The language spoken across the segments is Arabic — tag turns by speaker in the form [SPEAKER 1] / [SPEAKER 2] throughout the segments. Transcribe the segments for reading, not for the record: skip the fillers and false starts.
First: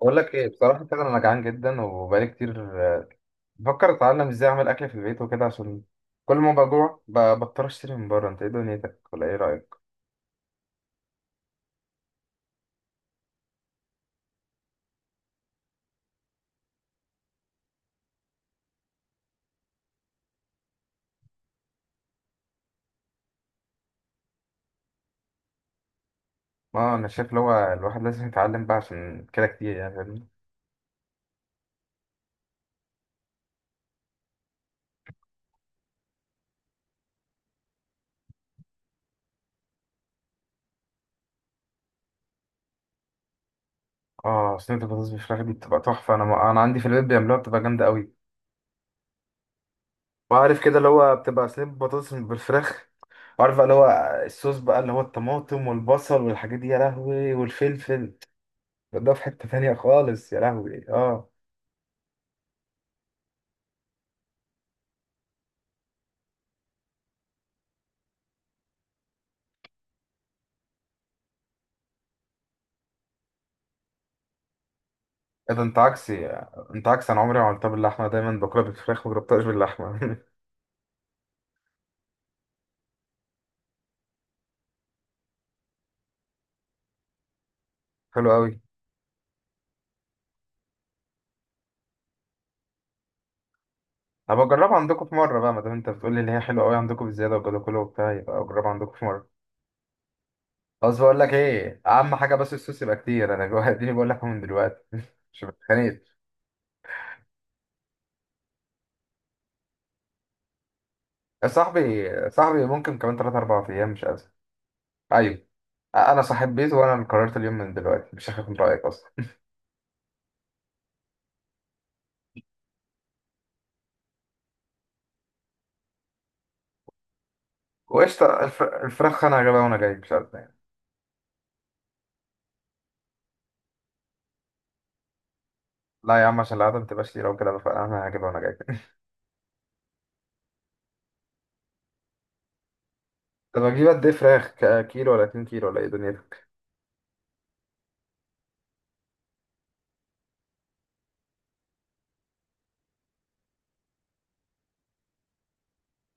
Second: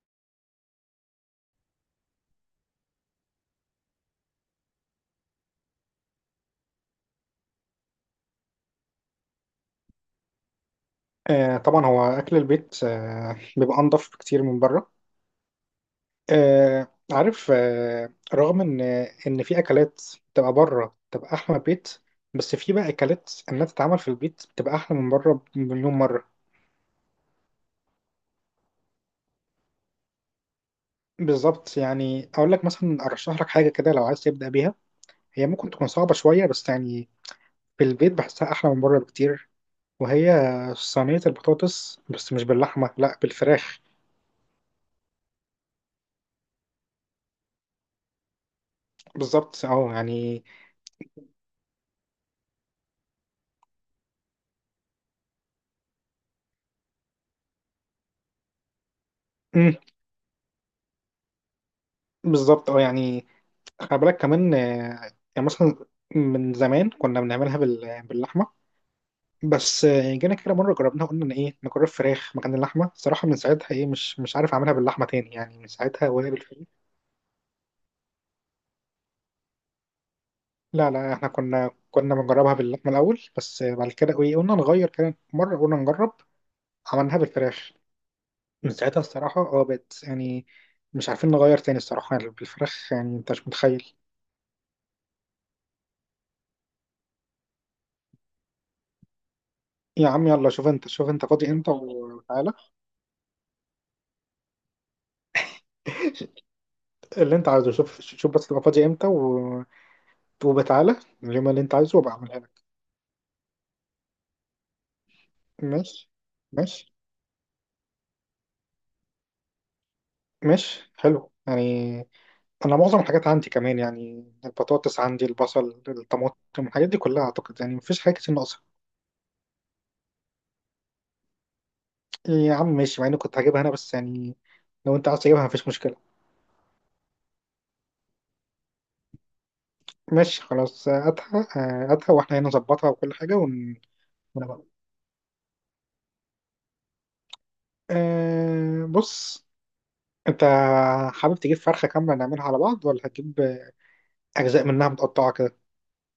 [SPEAKER 1] بقول لك ايه بصراحه كده. انا جعان جدا وبقالي كتير، بفكر اتعلم ازاي اعمل اكل في البيت وكده، عشان كل ما بجوع بضطر اشتري من بره. انت ايه دنيتك ولا ايه رايك؟
[SPEAKER 2] آه طبعا هو اكل البيت بيبقى انضف بكتير من بره. آه عارف. رغم ان في اكلات تبقى بره تبقى احلى من البيت، بس في بقى اكلات انها تتعمل في البيت بتبقى احلى من بره بمليون مره.
[SPEAKER 1] اه، انا شايف اللي هو الواحد لازم يتعلم بقى عشان كده كتير، يعني فاهمني.
[SPEAKER 2] بالظبط، يعني اقول لك مثلا ارشح لك حاجه كده لو عايز تبدا بيها. هي ممكن تكون صعبه شويه بس يعني في البيت بحسها احلى من بره بكتير، وهي صينيه البطاطس بس مش باللحمه، لا بالفراخ.
[SPEAKER 1] اه، صينيه البطاطس بالفراخ دي بتبقى تحفه. انا عندي في البيت بيعملوها، بتبقى جامده قوي.
[SPEAKER 2] بالظبط اه يعني.
[SPEAKER 1] وعارف كده اللي هو بتبقى صينيه بطاطس بالفراخ، وعارف بقى اللي هو الصوص بقى، اللي هو الطماطم والبصل والحاجات دي، يا لهوي، والفلفل ده في حته
[SPEAKER 2] مم،
[SPEAKER 1] تانيه خالص، يا لهوي اه.
[SPEAKER 2] بالظبط اه يعني خلي بالك كمان. يعني مثلا من زمان كنا بنعملها باللحمه، بس جينا كده مره جربناها قلنا ان ايه نجرب فراخ مكان اللحمه. صراحه من ساعتها ايه مش عارف اعملها باللحمه تاني،
[SPEAKER 1] إيه
[SPEAKER 2] يعني
[SPEAKER 1] ده،
[SPEAKER 2] من
[SPEAKER 1] انت
[SPEAKER 2] ساعتها
[SPEAKER 1] عكسي،
[SPEAKER 2] ولا بالفراخ.
[SPEAKER 1] انت عكسي. انا عمري ما عملتها باللحمه، دايما باكلها بالفراخ، ما جربتهاش باللحمه.
[SPEAKER 2] لا لا، احنا كنا بنجربها باللحمه الاول، بس بعد كده ايه قلنا نغير كده مره قلنا نجرب، عملناها بالفراخ.
[SPEAKER 1] حلو قوي.
[SPEAKER 2] من ساعتها الصراحه اه بقت يعني مش عارفين نغير تاني الصراحه، يعني بالفراخ يعني انت مش متخيل.
[SPEAKER 1] هبقى اجربها عندكم في مره بقى، ما دام انت بتقول لي ان هي حلوه قوي عندكم بزياده وكده كله وبتاع، يبقى اجربها عندكم في مره.
[SPEAKER 2] يا عم يلا شوف انت،
[SPEAKER 1] بس
[SPEAKER 2] شوف
[SPEAKER 1] بقول
[SPEAKER 2] انت
[SPEAKER 1] لك
[SPEAKER 2] فاضي امتى
[SPEAKER 1] ايه، اهم حاجه
[SPEAKER 2] وتعالى.
[SPEAKER 1] بس الصوص يبقى كتير، انا جوه. اديني بقول لك من دلوقتي. مش بتخانق.
[SPEAKER 2] اللي انت عايزه شوف شوف بس تبقى فاضي امتى و... وبتعالى اليوم
[SPEAKER 1] يا
[SPEAKER 2] اللي انت
[SPEAKER 1] صاحبي،
[SPEAKER 2] عايزه وبعملها لك.
[SPEAKER 1] صاحبي، ممكن كمان 3 4 ايام، مش ازمه. ايوه.
[SPEAKER 2] ماشي،
[SPEAKER 1] انا صاحب بيت،
[SPEAKER 2] ماشي،
[SPEAKER 1] وانا اللي قررت اليوم، من دلوقتي مش هاخد من رايك اصلا.
[SPEAKER 2] ماشي حلو يعني. انا معظم الحاجات عندي كمان، يعني البطاطس عندي، البصل، الطماطم، الحاجات دي كلها اعتقد يعني مفيش حاجه كتير
[SPEAKER 1] وقشطه،
[SPEAKER 2] ناقصه.
[SPEAKER 1] الفراخ انا هجيبها وانا جاي، مش ازمه يعني.
[SPEAKER 2] يا عم ماشي مع اني كنت هجيبها انا بس يعني، لو انت عايز تجيبها مفيش مشكله.
[SPEAKER 1] لا يا عم، عشان العادة ما تبقاش لي لو كده بقى، انا هجيبها وانا جاي.
[SPEAKER 2] ماشي خلاص هاتها، هاتها واحنا هنا نظبطها وكل حاجه
[SPEAKER 1] طب
[SPEAKER 2] ون...
[SPEAKER 1] اجيب قد ايه فراخ،
[SPEAKER 2] ونبقى
[SPEAKER 1] كيلو ولا 2 كيلو ولا ايه دنيتك؟
[SPEAKER 2] أه بص، انت حابب تجيب فرخه كامله نعملها على بعض ولا هتجيب اجزاء منها متقطعه كده.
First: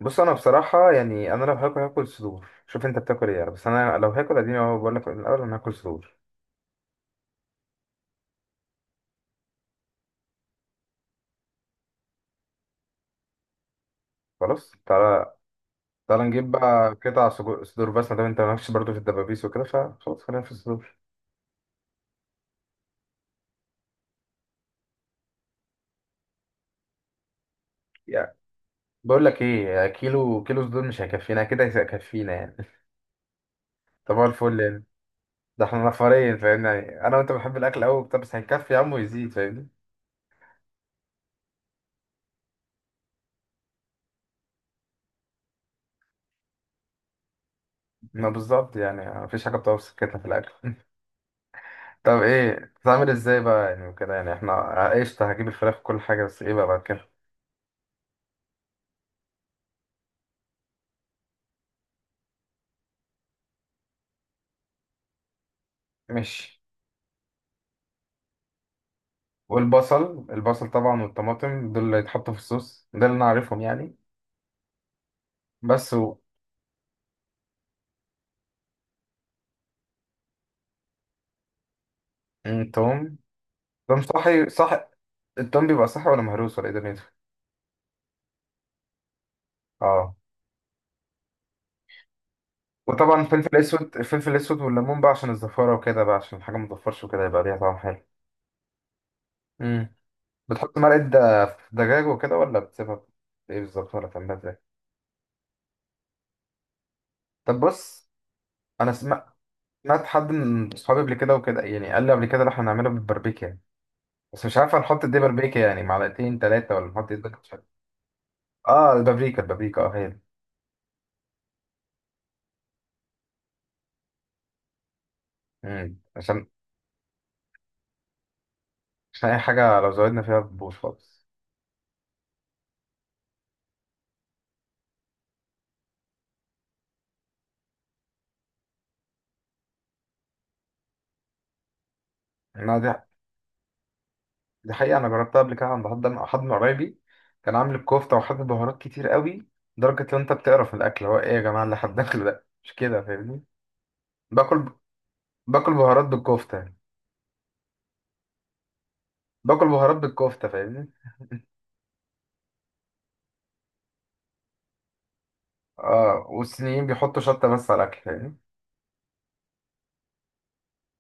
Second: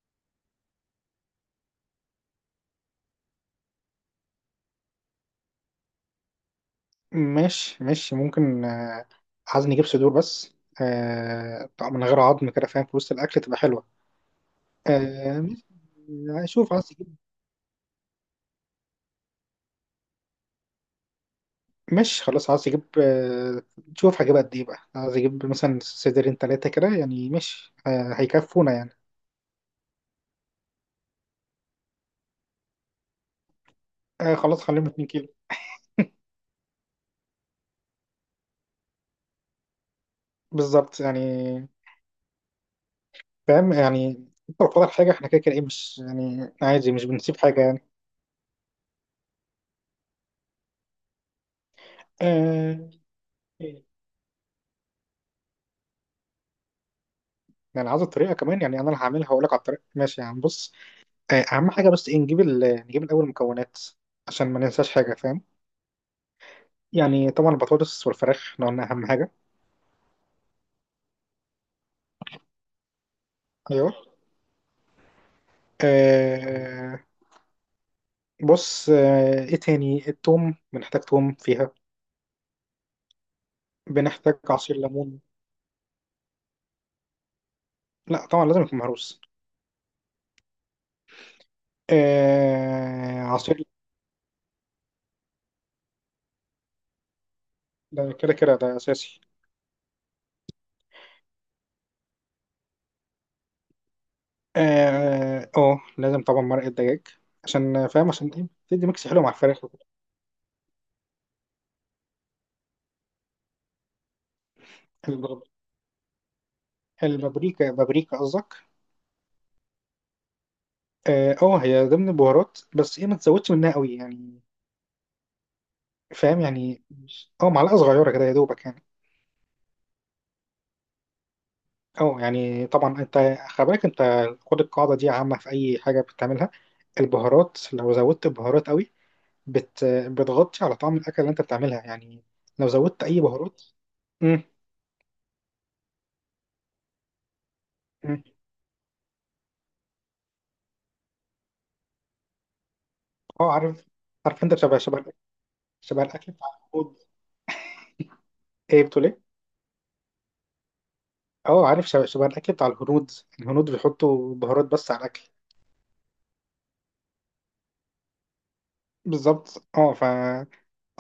[SPEAKER 1] بص، انا بصراحه يعني انا لو هاكل هاكل صدور، شوف انت بتاكل ايه يعني، بس انا لو هاكل، اديني اهو بقول لك من الاول، انا هاكل صدور.
[SPEAKER 2] ماشي، ماشي، ممكن عايز نجيب صدور بس. طبعا من غير عظم كده فاهم في وسط الأكل تبقى حلوة.
[SPEAKER 1] خلاص تعالى.
[SPEAKER 2] آه،
[SPEAKER 1] تعالى نجيب
[SPEAKER 2] ماشي. شوف عايز
[SPEAKER 1] بقى
[SPEAKER 2] تجيب.
[SPEAKER 1] قطع صدور بس، ما دام انت مالكش برضه في الدبابيس وكده، فخلاص خلينا في الصدور.
[SPEAKER 2] ماشي خلاص عايز تجيب. شوف هجيب قد ايه بقى، عايز اجيب مثلا صدرين تلاتة كده يعني ماشي
[SPEAKER 1] يعني
[SPEAKER 2] هيكفونا يعني.
[SPEAKER 1] بقول لك ايه، يعني كيلو صدور مش هيكفينا، كده هيكفينا يعني. طب هو الفل
[SPEAKER 2] خلاص
[SPEAKER 1] يعني.
[SPEAKER 2] خليهم 2 كيلو.
[SPEAKER 1] ده احنا نفرين فاهمني، يعني انا وانت بنحب الاكل قوي بتاع، بس هيكفي يا عم ويزيد، فاهمني.
[SPEAKER 2] بالظبط يعني، فاهم يعني انت لو فاضل حاجة احنا كده كده ايه مش يعني عادي، مش بنسيب حاجة يعني.
[SPEAKER 1] ما بالظبط يعني، مفيش حاجه بتوصل كده في الاكل. طب ايه،
[SPEAKER 2] آه،
[SPEAKER 1] بتعمل ازاي بقى يعني وكده، يعني احنا قشطة، هجيب الفراخ وكل حاجة، بس ايه بقى بعد كده؟
[SPEAKER 2] يعني عايز الطريقة كمان، يعني انا اللي هعملها واقول لك على الطريقة. ماشي يا عم بص. اهم حاجه بس ايه نجيب ال... نجيب الاول المكونات عشان ما ننساش حاجه، فاهم.
[SPEAKER 1] ماشي.
[SPEAKER 2] يعني طبعا البطاطس والفراخ احنا قلنا اهم حاجه.
[SPEAKER 1] والبصل، البصل طبعا والطماطم، دول اللي يتحطوا في الصوص ده، اللي انا عارفهم
[SPEAKER 2] ايوه.
[SPEAKER 1] يعني، بس
[SPEAKER 2] آه بص، ايه تاني، التوم بنحتاج توم فيها.
[SPEAKER 1] التوم التوم
[SPEAKER 2] بنحتاج
[SPEAKER 1] صحي
[SPEAKER 2] عصير
[SPEAKER 1] صح؟
[SPEAKER 2] ليمون.
[SPEAKER 1] التوم بيبقى صحي ولا مهروس، ولا ايه دنيته؟
[SPEAKER 2] لا طبعا لازم يكون مهروس.
[SPEAKER 1] اه. وطبعا
[SPEAKER 2] آه
[SPEAKER 1] الفلفل
[SPEAKER 2] عصير.
[SPEAKER 1] الاسود الفلفل الاسود والليمون بقى، عشان الزفارة وكده بقى، عشان الحاجة ما تزفرش وكده، يبقى ليها طعم حلو.
[SPEAKER 2] ده كده كده ده اساسي.
[SPEAKER 1] امم بتحط مرقة دجاج وكده، ولا بتسيبها ايه بالظبط، ولا بتعملها ازاي؟
[SPEAKER 2] اه، لازم طبعا مرقة دجاج،
[SPEAKER 1] طب
[SPEAKER 2] عشان فاهم،
[SPEAKER 1] بص.
[SPEAKER 2] عشان ايه تدي
[SPEAKER 1] انا
[SPEAKER 2] ميكس حلو
[SPEAKER 1] سمعت
[SPEAKER 2] مع الفراخ وكده.
[SPEAKER 1] سمعت حد من صحابي قبل كده وكده، يعني قال لي قبل كده، لو احنا هنعملها بالبربيكا يعني، بس مش عارف هنحط دي
[SPEAKER 2] الب-
[SPEAKER 1] بربيكا يعني معلقتين ثلاثة، ولا نحط قد ايه، ده مش عارف.
[SPEAKER 2] البابريكا، بابريكا قصدك.
[SPEAKER 1] اه، البابريكا اه، هي دي.
[SPEAKER 2] اه هي ضمن البهارات، بس ايه ما تزودش منها قوي يعني.
[SPEAKER 1] مم.
[SPEAKER 2] فاهم
[SPEAKER 1] عشان
[SPEAKER 2] يعني ماشي، اه معلقه صغيره كده يا دوبك يعني.
[SPEAKER 1] عشان اي حاجة لو زودنا فيها بتبوظ خالص.
[SPEAKER 2] اه يعني طبعا انت خلي بالك، انت خد القاعده دي عامه في اي حاجه بتعملها. البهارات لو زودت بهارات قوي بتغطي على طعم الاكل اللي انت بتعملها يعني. لو
[SPEAKER 1] انا دي
[SPEAKER 2] زودت اي بهارات. امم،
[SPEAKER 1] دي حقيقة، انا جربتها قبل كده عند حد من قرايبي، كان عامل الكفتة
[SPEAKER 2] امم.
[SPEAKER 1] وحاطط بهارات كتير قوي، لدرجة لو انت بتقرف من الاكل، هو ايه يا جماعة اللي هتدخله؟ ده مش كده فاهمني؟
[SPEAKER 2] اه عارف، انت
[SPEAKER 1] باكل
[SPEAKER 2] شبه شبه الأكل-
[SPEAKER 1] باكل
[SPEAKER 2] شبه
[SPEAKER 1] بهارات
[SPEAKER 2] الاكل بتاع
[SPEAKER 1] بالكفتة يعني.
[SPEAKER 2] الهنود. ايه بتقول ايه.
[SPEAKER 1] باكل بهارات بالكفتة، فاهمني.
[SPEAKER 2] اه عارف شبه الاكل بتاع الهنود. الهنود بيحطوا بهارات بس على الاكل.
[SPEAKER 1] اه، والصينيين بيحطوا شطة بس على الاكل،
[SPEAKER 2] بالظبط اه.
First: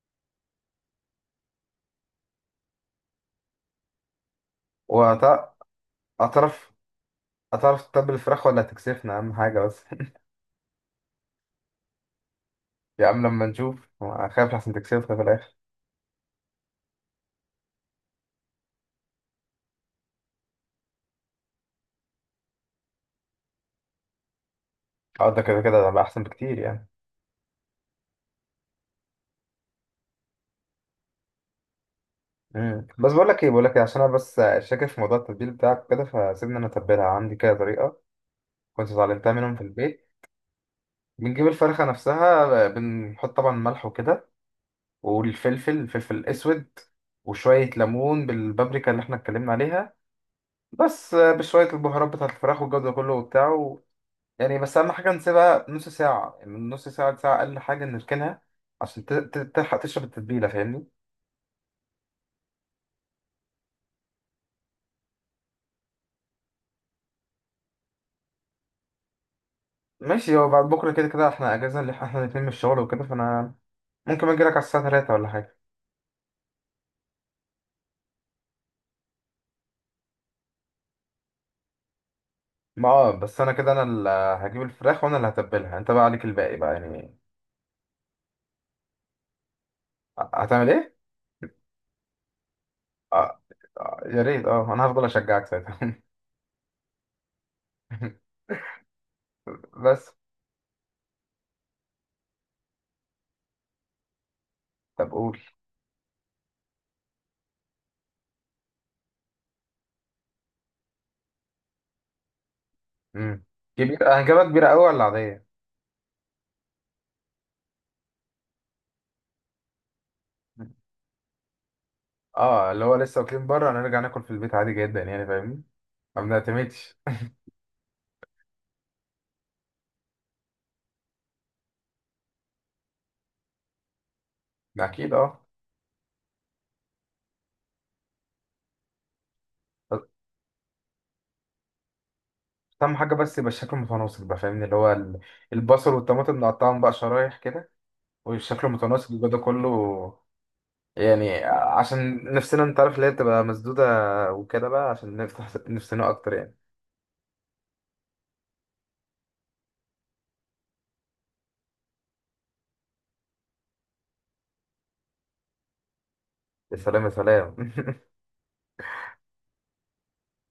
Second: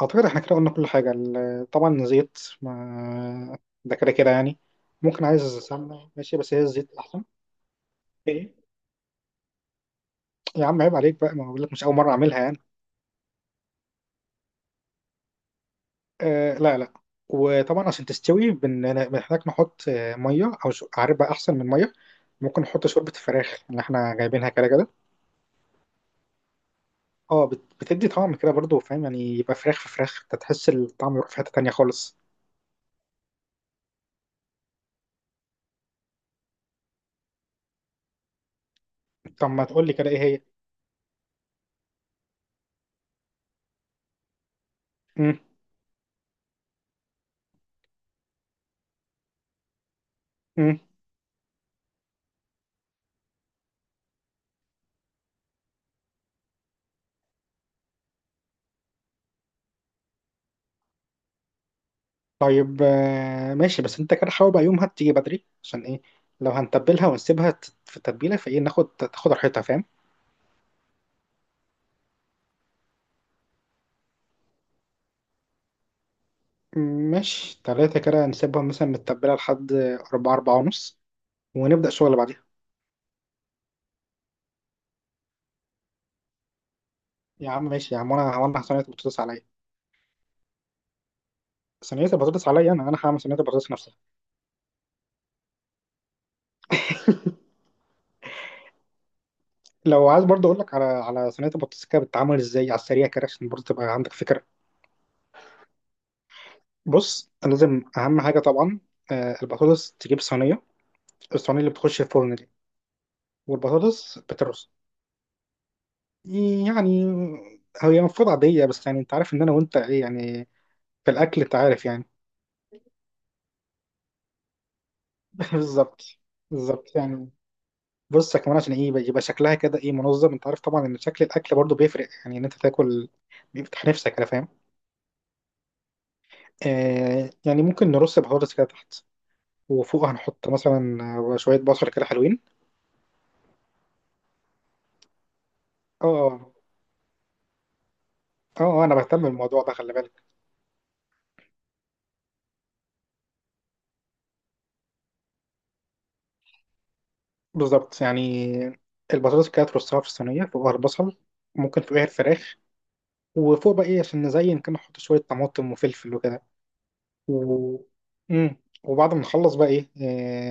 [SPEAKER 2] اعتقد احنا كده قلنا كل حاجه طبعا زيت، ما ده كده كده يعني.
[SPEAKER 1] فاهمني.
[SPEAKER 2] ممكن عايز سمنه ماشي بس هي
[SPEAKER 1] هتعرف
[SPEAKER 2] الزيت احسن.
[SPEAKER 1] هتعرف تتبل الفراخ
[SPEAKER 2] ايه.
[SPEAKER 1] ولا هتكسفنا، أهم حاجة بس.
[SPEAKER 2] يا عم عيب عليك بقى، ما بقول لك مش اول مره اعملها يعني.
[SPEAKER 1] يا عم لما نشوف، خايف لحسن تكسفنا في الآخر.
[SPEAKER 2] آه لا لا. وطبعا عشان تستوي بنحتاج نحط ميه او عارف بقى احسن من ميه، ممكن نحط شوربه الفراخ اللي احنا جايبينها كده كده.
[SPEAKER 1] اه، ده كده كده هيبقى أحسن بكتير يعني.
[SPEAKER 2] اه بتدي طعم كده برضو، فاهم يعني يبقى فراخ في فراخ انت تحس الطعم يروح في حته تانيه خالص.
[SPEAKER 1] مم. بس بقول لك ايه، عشان انا بس شاكك في موضوع التتبيل بتاعك كده، فسيبني انا اتبلها عندي كده، طريقه كنت اتعلمتها
[SPEAKER 2] طب
[SPEAKER 1] منهم في
[SPEAKER 2] ما تقول لي
[SPEAKER 1] البيت.
[SPEAKER 2] كده ايه هي.
[SPEAKER 1] بنجيب الفرخه نفسها، بنحط طبعا ملح وكده، والفلفل الاسود، وشويه ليمون بالبابريكا اللي احنا اتكلمنا عليها،
[SPEAKER 2] امم.
[SPEAKER 1] بس بشويه البهارات بتاعت الفراخ والجو ده كله وبتاع، يعني بس أهم حاجة نسيبها نص ساعة، يعني من نص ساعة لساعة، أقل حاجة نركنها، عشان تلحق تشرب التتبيلة، فاهمني.
[SPEAKER 2] طيب ماشي بس انت كده حاول بقى يومها تيجي بدري، عشان ايه لو هنتبلها ونسيبها في التتبيلة فايه تاخد راحتها فاهم.
[SPEAKER 1] ماشي، هو بعد بكرة كده كده احنا أجازة اللي احنا الاتنين من الشغل وكده، فأنا ممكن أجيلك على الساعة تلاتة ولا حاجة.
[SPEAKER 2] ماشي تلاتة كده نسيبها مثلا متبلة لحد أربعة، أربعة ونص، ونبدأ شغل بعديها.
[SPEAKER 1] ما بس أنا كده، أنا اللي هجيب الفراخ، وأنا اللي هتبلها، أنت بقى عليك الباقي بقى يعني.
[SPEAKER 2] يا عم ماشي يا عم، وأنا صينية البطاطس عليا.
[SPEAKER 1] هتعمل إيه؟
[SPEAKER 2] صينية البطاطس عليا، أنا هعمل صينية
[SPEAKER 1] آه.
[SPEAKER 2] البطاطس نفسها.
[SPEAKER 1] آه، يا ريت. اه أنا هفضل أشجعك ساعتها.
[SPEAKER 2] لو
[SPEAKER 1] بس
[SPEAKER 2] عايز برضه أقول لك على صينية البطاطس كده بتتعمل إزاي على السريع كده عشان برضه تبقى عندك فكرة.
[SPEAKER 1] طب قول.
[SPEAKER 2] بص لازم أهم حاجة طبعا البطاطس تجيب صينية، الصينية اللي بتخش الفرن دي،
[SPEAKER 1] مم. كبيرة،
[SPEAKER 2] والبطاطس
[SPEAKER 1] هنجيبها كبيرة
[SPEAKER 2] بترص.
[SPEAKER 1] أوي ولا عادية؟
[SPEAKER 2] يعني هي المفروض عادية، بس يعني انت عارف ان انا وانت ايه يعني في الاكل، انت عارف يعني.
[SPEAKER 1] اه، اللي هو لسه واكلين بره، هنرجع ناكل في البيت عادي جدا يعني، فاهمني.
[SPEAKER 2] بالظبط.
[SPEAKER 1] ما
[SPEAKER 2] بالظط
[SPEAKER 1] بنعتمدش.
[SPEAKER 2] يعني. بص يا كمان عشان ايه يبقى شكلها كده ايه منظم، انت عارف طبعا ان شكل الاكل برضو بيفرق، يعني ان انت تاكل بيفتح نفسك، انا فاهم.
[SPEAKER 1] ده اكيد اه.
[SPEAKER 2] آه يعني ممكن نرص بطاطس كده تحت،
[SPEAKER 1] بس
[SPEAKER 2] وفوق هنحط مثلا شوية بصل كده حلوين.
[SPEAKER 1] اهم حاجه، بس يبقى الشكل متناسق بقى، فاهمني اللي هو البصل والطماطم
[SPEAKER 2] اه،
[SPEAKER 1] نقطعهم بقى شرايح كده،
[SPEAKER 2] اه،
[SPEAKER 1] والشكل
[SPEAKER 2] انا
[SPEAKER 1] متناسق،
[SPEAKER 2] بهتم
[SPEAKER 1] يبقى ده
[SPEAKER 2] بالموضوع
[SPEAKER 1] كله،
[SPEAKER 2] ده خلي بالك.
[SPEAKER 1] يعني عشان نفسنا، انت عارف اللي هي بتبقى مسدوده وكده بقى، عشان نفتح نفسنا اكتر يعني.
[SPEAKER 2] بالظبط يعني، البطاطس كده ترصها في الصينية فوقها البصل، ممكن فوقها الفراخ، وفوق بقى ايه عشان نزين كده نحط شوية طماطم وفلفل وكده
[SPEAKER 1] يا سلام، يا سلام.
[SPEAKER 2] و... مم. وبعد ما نخلص بقى ايه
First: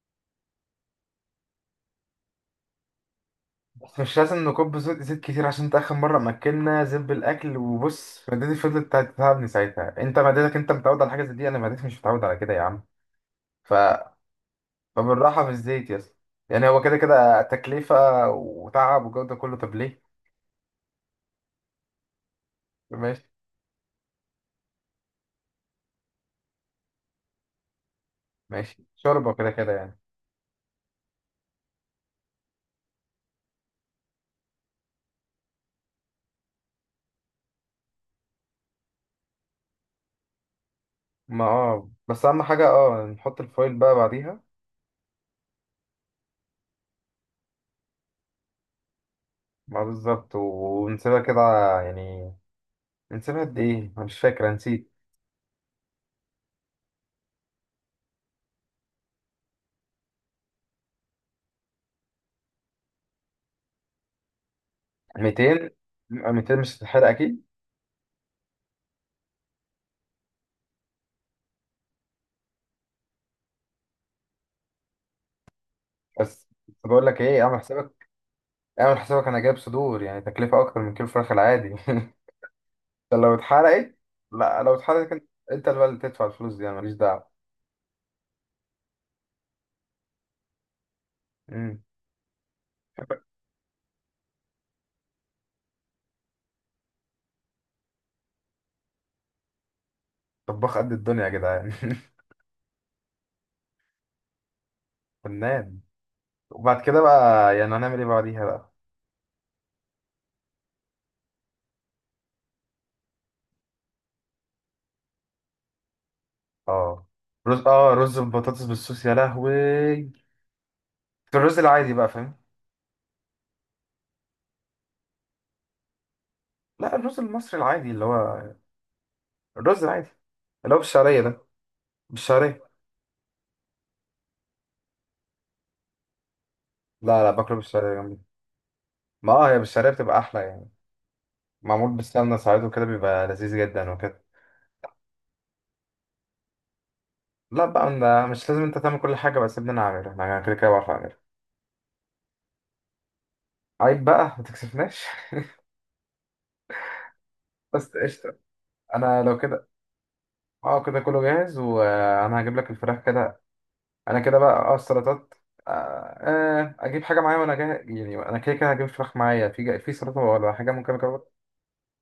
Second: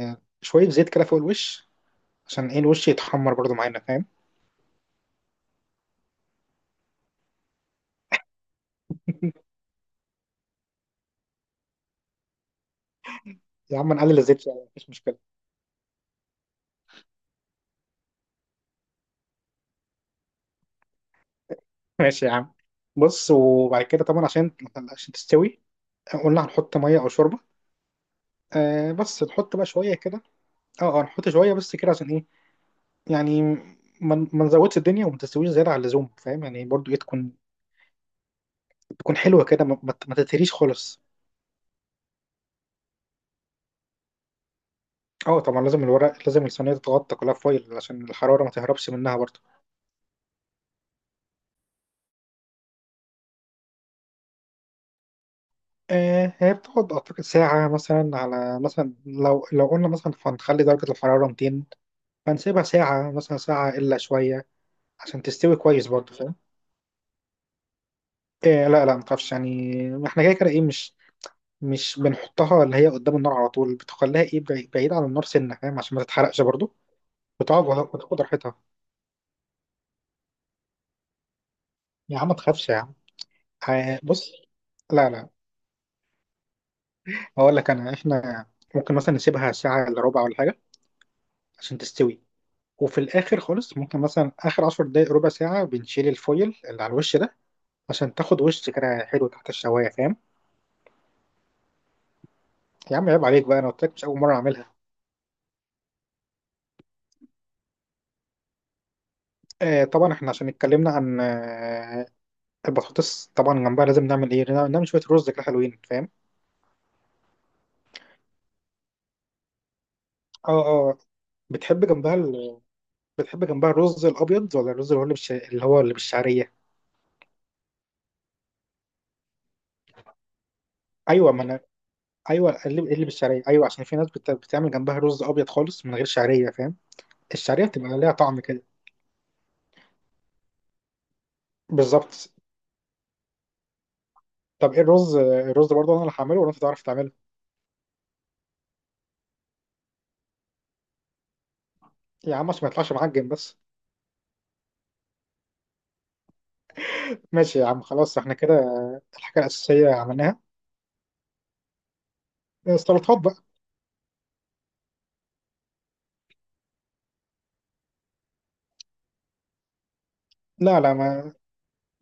[SPEAKER 2] شوية زيت كده فوق الوش، عشان ايه الوش يتحمر برضو معانا
[SPEAKER 1] بس
[SPEAKER 2] فاهم.
[SPEAKER 1] مش لازم نكب زيت، زيت كتير، عشان انت اخر مره ما اكلنا زب الاكل، وبص معدتي فضلت تتعبني ساعتها. انت معدتك انت متعود على حاجه زي دي، انا معدتي مش متعود على كده يا عم، ف...
[SPEAKER 2] يا عم نقلل الزيت شوية مفيش مشكلة.
[SPEAKER 1] فبالراحة في الزيت يا اسطى، يعني هو كده كده تكلفة وتعب والجو ده كله، طب ليه؟
[SPEAKER 2] ماشي يا عم.
[SPEAKER 1] ماشي.
[SPEAKER 2] بص وبعد كده طبعا عشان تستوي قلنا هنحط مية أو شوربة.
[SPEAKER 1] ماشي
[SPEAKER 2] آه بس
[SPEAKER 1] شوربة، كده
[SPEAKER 2] تحط بقى
[SPEAKER 1] كده
[SPEAKER 2] شوية
[SPEAKER 1] يعني.
[SPEAKER 2] كده. اه، اه نحط شوية بس كده عشان ايه، يعني ما نزودش الدنيا وما تستويش زيادة عن اللزوم، فاهم يعني برضو ايه تكون حلوة كده، ما تتهريش خالص.
[SPEAKER 1] ما بس أهم حاجة، نحط الفايل بقى بعديها.
[SPEAKER 2] اه طبعا لازم الورق، لازم الصينية تتغطى كلها فويل عشان الحرارة ما تهربش منها برضه.
[SPEAKER 1] ما بالظبط، ونسيبها كده يعني، نسيبها قد ايه؟ أنا مش فاكر، أنا نسيت.
[SPEAKER 2] آه هي بتقعد أعتقد ساعة مثلا على مثلا لو قلنا مثلا هنخلي درجة الحرارة 200، فنسيبها ساعة مثلا ساعة إلا شوية عشان تستوي
[SPEAKER 1] 200
[SPEAKER 2] كويس برضه فاهم.
[SPEAKER 1] 200 مش هتتحرق أكيد؟
[SPEAKER 2] آه لا لا متعرفش يعني، ما احنا كده كده إيه مش بنحطها اللي هي قدام النار على طول، بتخليها إيه بعيد عن النار سنة، فاهم، عشان ما تتحرقش
[SPEAKER 1] بس
[SPEAKER 2] برضه.
[SPEAKER 1] بس بقول لك ايه، اعمل
[SPEAKER 2] بتقعد
[SPEAKER 1] حسابك
[SPEAKER 2] وتاخد راحتها.
[SPEAKER 1] اعمل حسابك أنا جايب صدور، يعني تكلفة أكتر من كيلو فراخ العادي.
[SPEAKER 2] يا عم ما تخافش يا عم.
[SPEAKER 1] ده لو اتحرقت.
[SPEAKER 2] آه بص
[SPEAKER 1] لا، لو
[SPEAKER 2] لا
[SPEAKER 1] اتحرقت انت،
[SPEAKER 2] لا،
[SPEAKER 1] أنت اللي بقى اللي تدفع الفلوس دي، أنا ماليش دعوة.
[SPEAKER 2] هقول لك انا احنا ممكن مثلا نسيبها ساعة الا ربع ولا حاجة عشان
[SPEAKER 1] مم.
[SPEAKER 2] تستوي. وفي الاخر خالص ممكن مثلا اخر عشر دقايق ربع ساعة بنشيل الفويل اللي على الوش ده عشان تاخد وش كده حلو تحت الشواية، فاهم.
[SPEAKER 1] طباخ قد الدنيا يا جدعان.
[SPEAKER 2] يا عم عيب عليك بقى، انا قلت لك مش اول مرة اعملها.
[SPEAKER 1] فنان. وبعد كده بقى، يعني هنعمل ايه بعديها بقى؟
[SPEAKER 2] طبعا احنا عشان اتكلمنا عن البطاطس، طبعا جنبها لازم نعمل ايه نعمل شوية رز كده حلوين، فاهم.
[SPEAKER 1] اه رز، بطاطس بالصوص، يا لهوي.
[SPEAKER 2] اه، اه.
[SPEAKER 1] ده الرز
[SPEAKER 2] بتحب
[SPEAKER 1] العادي بقى،
[SPEAKER 2] جنبها
[SPEAKER 1] فاهم؟
[SPEAKER 2] ال... بتحب جنبها الرز الابيض ولا الرز اللي هو اللي بالش... اللي هو اللي بالشعرية.
[SPEAKER 1] لا، الرز المصري العادي اللي هو الرز العادي، اللي هو بالشعرية
[SPEAKER 2] ايوه ما
[SPEAKER 1] ده.
[SPEAKER 2] انا. ايوه
[SPEAKER 1] بالشعرية؟
[SPEAKER 2] قلب قلب الشعريه، ايوه عشان في ناس بت... بتعمل جنبها رز ابيض خالص من غير شعريه فاهم.
[SPEAKER 1] لا لا، باكله
[SPEAKER 2] الشعريه
[SPEAKER 1] بالشعرية
[SPEAKER 2] بتبقى ليها
[SPEAKER 1] جامد.
[SPEAKER 2] طعم كده.
[SPEAKER 1] ما اه، هي بالشعرية بتبقى أحلى يعني، معمول
[SPEAKER 2] بالظبط.
[SPEAKER 1] بالسمنة ساعات وكده، بيبقى لذيذ جدا وكده.
[SPEAKER 2] طب ايه الرز، برضه انا اللي هعمله ولا انت تعرف تعمله.
[SPEAKER 1] لا بقى، أنا مش لازم أنت تعمل كل حاجة، بس سيبني أنا أعملها، أنا كده كده بعرف أعملها.
[SPEAKER 2] يا عم عشان ما يطلعش معجن بس.
[SPEAKER 1] عيب بقى ما تكسفناش.
[SPEAKER 2] ماشي يا عم
[SPEAKER 1] بس
[SPEAKER 2] خلاص احنا
[SPEAKER 1] قشطة.
[SPEAKER 2] كده
[SPEAKER 1] أنا لو
[SPEAKER 2] الحاجه
[SPEAKER 1] كده.
[SPEAKER 2] الاساسيه عملناها.
[SPEAKER 1] اه، كده كله جاهز، وانا هجيب لك الفراخ
[SPEAKER 2] السلطات بقى.
[SPEAKER 1] كده. انا كده بقى، السلطات. آه، آه، اجيب حاجه معايا وانا جاهز، يعني انا كده كده هجيب فراخ معايا، في سلطه ولا حاجه
[SPEAKER 2] لا
[SPEAKER 1] ممكن
[SPEAKER 2] لا،
[SPEAKER 1] اجرب.
[SPEAKER 2] ما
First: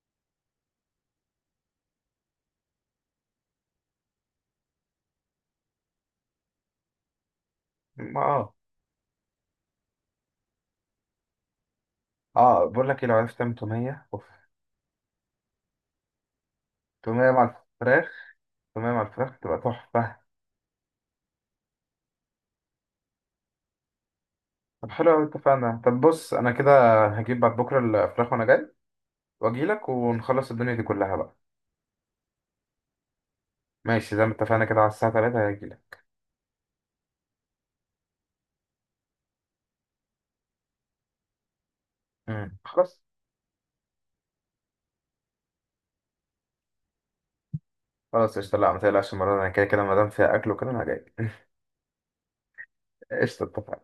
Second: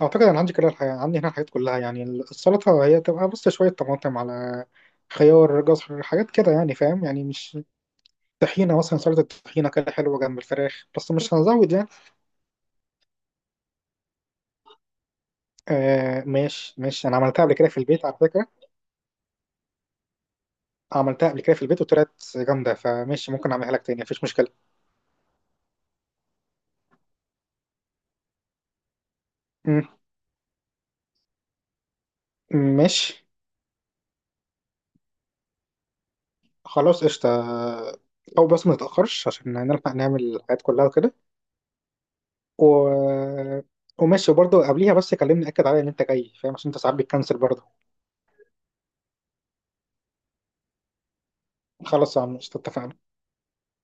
[SPEAKER 2] اعتقد انا عندي كده الحاجة، عندي هنا الحاجات كلها يعني. السلطه هي تبقى بس شويه طماطم، على خيار، جزر، حاجات كده يعني فاهم، يعني مش
[SPEAKER 1] ما اه،
[SPEAKER 2] طحينه مثلا، سلطه طحينه كده حلوه جنب الفراخ، بس مش هنزود يعني.
[SPEAKER 1] اه بقول لك ايه، لو عرفت تعمل توميه، اوف.
[SPEAKER 2] آه ماشي ماشي، انا
[SPEAKER 1] توميه مع
[SPEAKER 2] عملتها قبل كده في البيت
[SPEAKER 1] الفراخ
[SPEAKER 2] على فكره،
[SPEAKER 1] توميه مع الفراخ تبقى تحفه.
[SPEAKER 2] عملتها قبل كده في البيت وطلعت جامده فماشي ممكن اعملها لك تاني مفيش مشكله.
[SPEAKER 1] طب حلو قوي، اتفقنا. طب بص، انا كده هجيب بعد بكره الفراخ وانا جاي، واجي
[SPEAKER 2] مم،
[SPEAKER 1] لك ونخلص الدنيا دي كلها بقى.
[SPEAKER 2] ماشي.
[SPEAKER 1] ماشي، زي ما اتفقنا كده، على الساعه 3 هاجي لك.
[SPEAKER 2] خلاص قشطه، او بس ما نتاخرش عشان نلحق نعمل الحاجات كلها وكده
[SPEAKER 1] مم. خلاص.
[SPEAKER 2] و... وماشي، وبرضه قبليها بس كلمني اكد عليا ان انت جاي، فاهم عشان انت ساعات بتكنسل برضه.
[SPEAKER 1] خلاص قشطة، لا ما تقلقش المرة دي، انا كده كده ما دام فيها اكل وكده، انا جاي.
[SPEAKER 2] خلاص يا عم قشطه اتفقنا.
[SPEAKER 1] قشطة، اتفقنا.